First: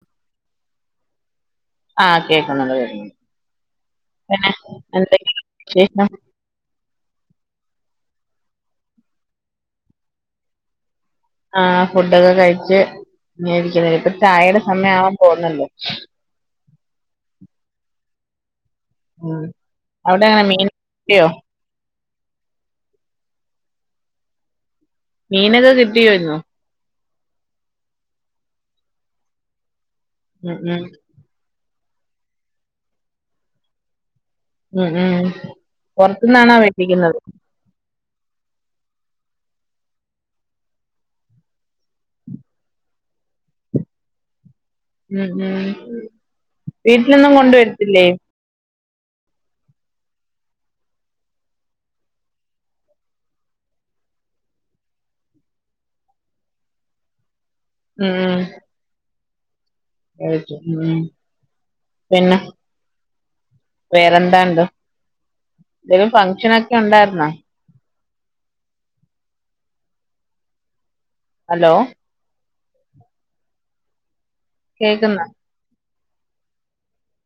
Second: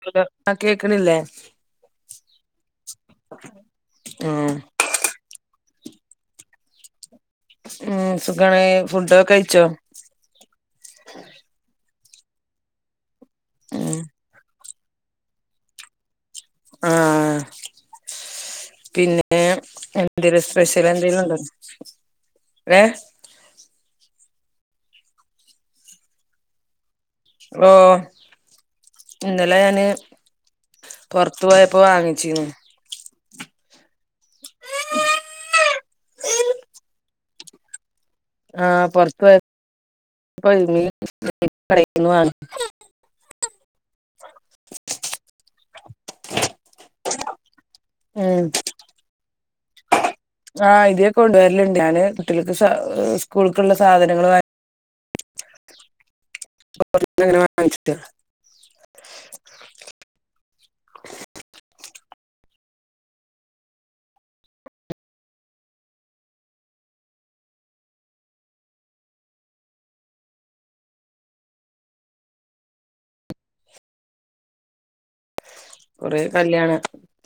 [unintelligible] ആഹ് കേക്ക്ണില്ലെ? ആഹ് കേക്കക്കുന്നുണ്ട്, കേക്കുന്നുണ്ട്. പിന്നെ ഉം എന്തെ വിശേഷം? ഉം സുഖണേ ഫുഡൊക്കെ കയ് ച്ചോ? ആ ഫുഡൊക്കെ കഴിച്ച് ഇങ്ങനിരി ക്കു ന്നു ഉം ഇപ്പൊ ചായടെ സമയം ആവാൻ പോവൂന്ന ള്ളൂ ആഹ് പിന്നെ ഉം അവിടെ എന്തെലും എങ്ങനെ സ്പെ മീൻ ഷ്യൽ എന്തെലും കിട്ടിയോ ഉണ്ടോ? ഏ മീനൊക്കെ കിട്ടിയോ ഇന്ന്‌ ഓ ഇന്നെലെ ഞാന് ഉം ഉം പൊർ ത്തു പോയപ്പോ വാങ്ങിച്ചിന്ന് ഉം ഉം പുറത്തുന്നാണോ വെട്ടിക്കുന്നത് ആഹ് പൊർ ത്ത് പൊ പൊര് ങ്ങി കടീന്ന് വാങ്ങി [inaudible] ഉം ഉം വീട്ടിലൊന്നും കൊണ്ടുവരത്തില്ലേ? ഉമ് ആഹ് ഇത്യേ കൊണ്ടുവരലുണ്ട് ഞാന് കുട്ടികൾക്ക് സ സ്കൂൾക്കുള്ള സാധനങ്ങളു വ [unintelligible] ആഹ് [unintelligible] ഉം പിന്നെ വേറെന്താണ്ട് എന്തെലും ഫങ്ഷനൊക്കെ ഉണ്ടായിരുന്നോ? അ ലോ. കേൾക്കുന്നൊ? കുറെേ കല്യാണ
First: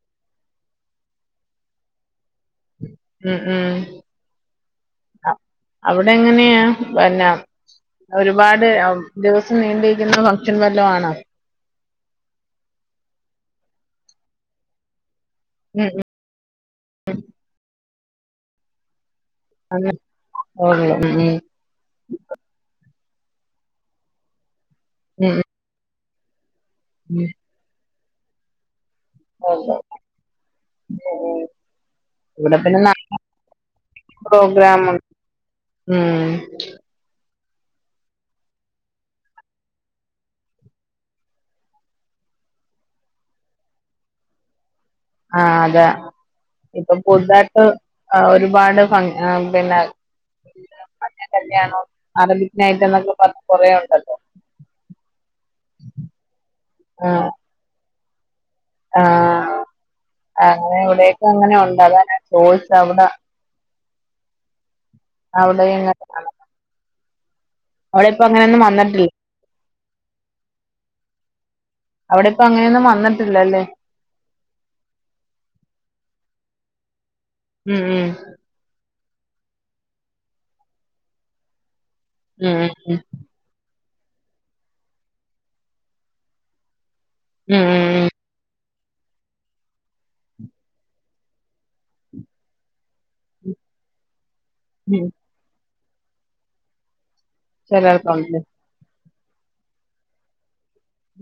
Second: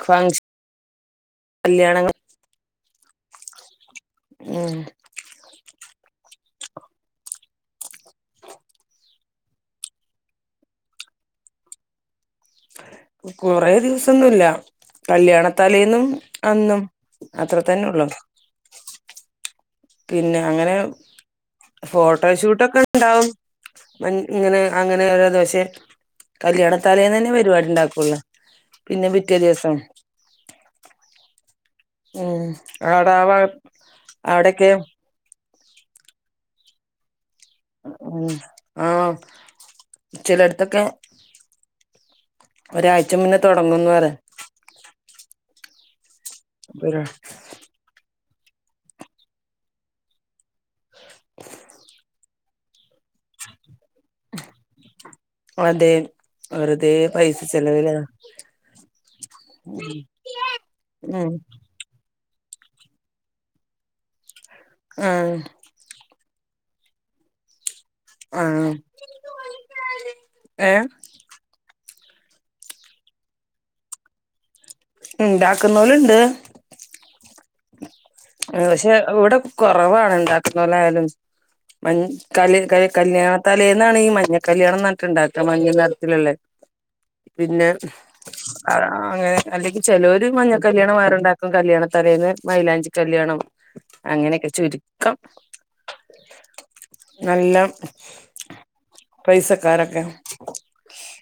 ഫങ്ഷൻ കല്യാണങ്ങ അ ഉം ആ അവിടെ എങ്ങനെയാ പിന്നെ ഒരുപാട് അവ്വ് ദിവസം നീണ്ടിയിരിക്കുന്ന ഫങ്ഷൻ വല്ലോണോ? കുറേ ദിവസന്നുല്ലകല്യാണത്തലേന്നും അന്നും അത്ര തന്നെ ഒള്ളൂ അന്ന് പിന്നെ അങ്ങനെ ഉള്ളു ഉം ഫോട്ടോഷൂട്ടൊക്കെ ഉണ്ടാവും ഇങ്ങനെ അങ്ങനെ ഉം ദശെ ഉം. കല്യാണത്തലേന്നന്നെ പരിപാടി ഉണ്ടാക്കൊ ള്ളൂ പിന്നെ പിറ്റേ ദിവസം ഉള്ളു [inaudible] ഉം ഇവിടെ പിന്നെ അവിടെ ആ ഭാഗ [unintelligible] പ്രോഗ്രാ അവിടെക്കെ മും ഉം ഉമ് ആഹ് ചിലട് ത്തക്കെ ഒരാഴ്ച മുന്നേ തുടങ്ങന്ന് പറ.. ആഹ് അതെ ഇപ്പൊ ഒരു പുത് തായിട്ട് എ ഒരുപാട് ഫങ് ആ പിന്നെ മഞ്ഞ കല്യാണം അറബിക് നൈറ്റ് എന്നൊക്കെ പറഞ്ഞ കുറേ ഉണ്ടല്ലോ അതെ വെറുതെ പൈസ ചെലവില ആ അങ്ങനെ ഇവിടെക്കെ ഉം അങ്ങനെ ഉണ്ട് അത ഞാൻ ചോ.. ചോദിച്ച അവിടെ ആഹ് അവിടെ യും ഇ ങ്ങനെ അവളിപ്പോ അങ്ങനൊന്നും വന്നിട്ടില്ല. ഏഹ്. അവിടെ ഇപ്പ അങ്ങനൊന്നും വന്നിട്ടില്ലല്ലെ? ഉണ്ടാക്കുന്നോലുണ്ട്. ഉമ് ഉമ് പക്ഷെ ഇവിടെ കുറവാണ് ഉണ്ടാക്കുന്നോലായാലും മഞ്ഞ ഉം കല് ഉം കല്യാണത്തലേന്നാണെങ്കി മഞ്ഞ കല്യാണം ന്നർ ഞ്ഞിട്ടുണ്ടാക്ക മഞ്ഞ നറത്തിലുള്ള ഉം പിന്നെഹ് ഉം അങ്ങനെ അല്ലെങ്കി ചെലോര് മഞ്ഞ കല്യാണം വേറെണ്ടാക്കും കല്യാണതലേന്ന് മൈലാഞ്ചി കല്യാണം അങ്ങനെ ഒക്കെ ഉം ചുരുക്കം നല്ലം ചിലർക്കുണ്ട് പൈസകാരൊക്കെ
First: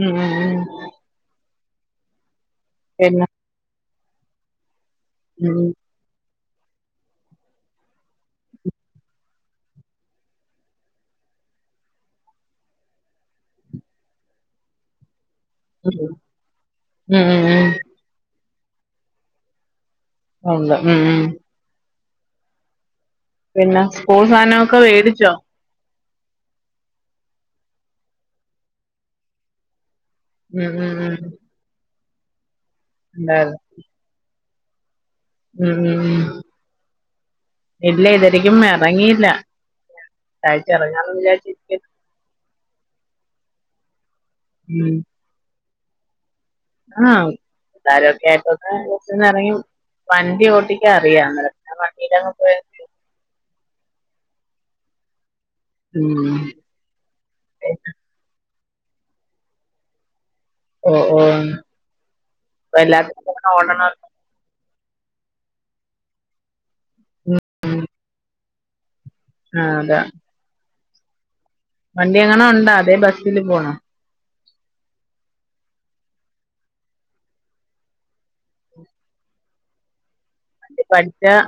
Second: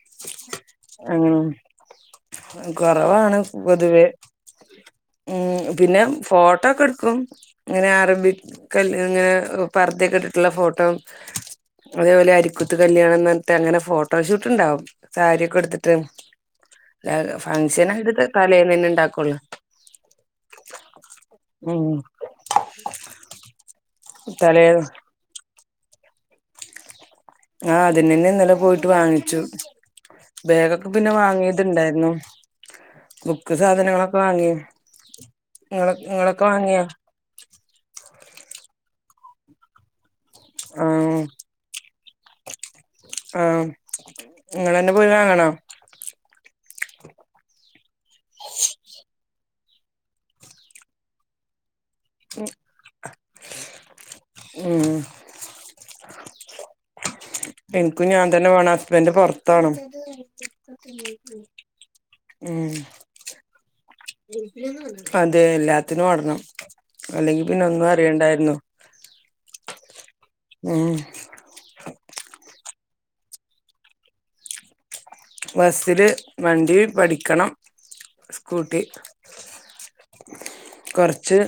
ഉം ഉം ഉം ആഹ് പിന്നെ കൊറവാണ് പൊതുവേ ഉം പിന്നെ ഫോട്ടോക്കെടുക്കും ഇങ്ങനെ അറബിക് കല്ല്യ ഇങ്ങനെ പർത ഒക്കെ ഇട്ടിട്ടുള്ള ഫോട്ടോ അതേപോലെ അരിക്കുത്ത് കല്യാണന്ന് പറഞ്ഞിട്ട് അങ്ങനെ ഫോട്ടോ ഷൂട്ടുണ്ടാവും. സാരിയൊക്കെ ഉടുത്തിട്ട് ഉം അല്ല ഉം ഉം ഉം ഫങ്ക്ഷനൊക്കെ തലേന്നന്നെ ഉണ്ടാക്കുള്ളൂ ഉണ്ട് ഉം ഉം ഉം പിന്നെ സ്ക്കൂൾ സാധന ഒക്കെ തലേന്ന് വേടിച്ചോ ആഹ് അതിനന്നെ ഇന്നലെ പോയിട്ട് വാങ്ങിച്ചു ഉം ഉം ബാഗൊക്കെ പിന്നെ ഉം വാങ്ങിട്ടിണ്ടായിരുന്നു. ഉണ്ടായിരുന്നു ബുക്ക് സാധനങ്ങളൊക്കെ വാങ്ങി ഉം നിങ്ങള് ഉം ഉം നിങ്ങളൊക്കെ വാങ്ങിയോ ഇല്ല ഇത് വരിക്കും എറങ്ങിയില്ല അടുത്ത ആഴ്ച ഇറങ്ങാന്ന് വിചാരിച്ച് ഇരിക്കാന് ആഹ് ഇങ്ങളെന്നെ ഉം പോയി വാങ്ങണോ ആഹ് എല്ലാരൊക്കെ ആയിട്ടൊന്ന് ബസ്സിന്ന് ഇറങ്ങി വണ്ടി ഓട്ടിക്ക അറിയാ അ ഉം ഉം എനിക്കും ഞാൻ തന്നെ വേണം ഹസ്ബൻഡ് പുറത്താണ് ഓഹ് ഓഹ് ഉം എല്ലാത്തിനും കൂടെ ഓടണം അതെ എല്ലാത്തിനും ഓടണം അല്ലെങ്കിൽ പിന്നെ ഒന്നും അറിയണ്ടായിരുന്നു ആഹ് അതെ ഉം വണ്ടിയെങ്ങാനും ഉണ്ടോ അതെ ബസ്സില് പോണോ ബസ്സില് വണ്ടി പഠിക്കണം സ്കൂട്ടി വണ്ടി പഠിച്ച കൊറച്ച്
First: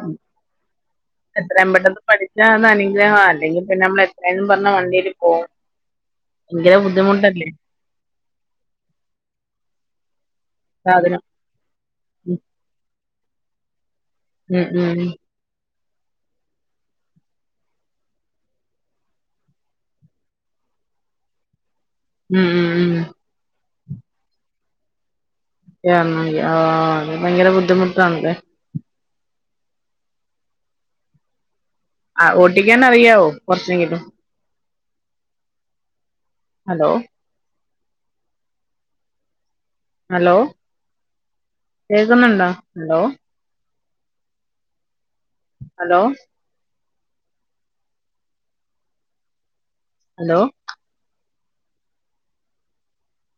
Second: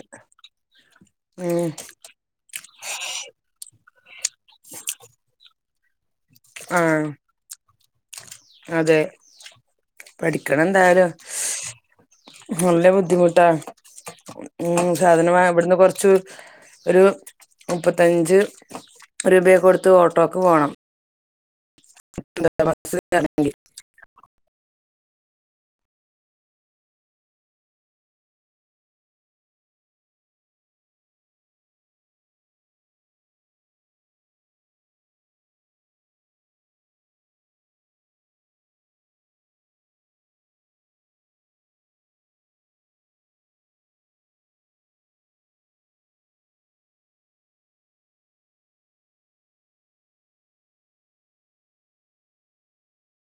എത്രേം ഉം പെട്ടെന്ന് പഠിച്ച അതനുഗ്രഹ അല്ലെങ്കിൽ പിന്നെ നമ്മൾ എത്രയും പറഞ്ഞ വണ്ടീല് പോകും ഭയങ്കര ആഹ് ബുദ്ധിമുട്ടല്ലേ അതെ പഠിക്കണം എന്തായാലും സാധനം നല്ല ബുദ്ധിമുട്ടാ ഉം സാധനവാങ്ങാ ഇവിടെന്ന് കുറച്ച് ഒരു മുപ്പത്തഞ്ച് രൂപ ഒക്കെ കൊടുത്ത് ഓട്ടോക്ക് പോണം ഉം [inaudible] ഉം ഉം ബസ്സിന് വരാണെങ്കിൽ ആഹ് അത് ഭയങ്കര ബുദ്ധിമുട്ടാണല്ലേ ആഹ് ഓട്ടിക്കാൻ അറിയാവോ കുറച്ചെങ്കിലും ഹലോ ഹലോ കേൾക്കുന്നുണ്ടോ ഹലോഹ് ഹലോ ഹലോ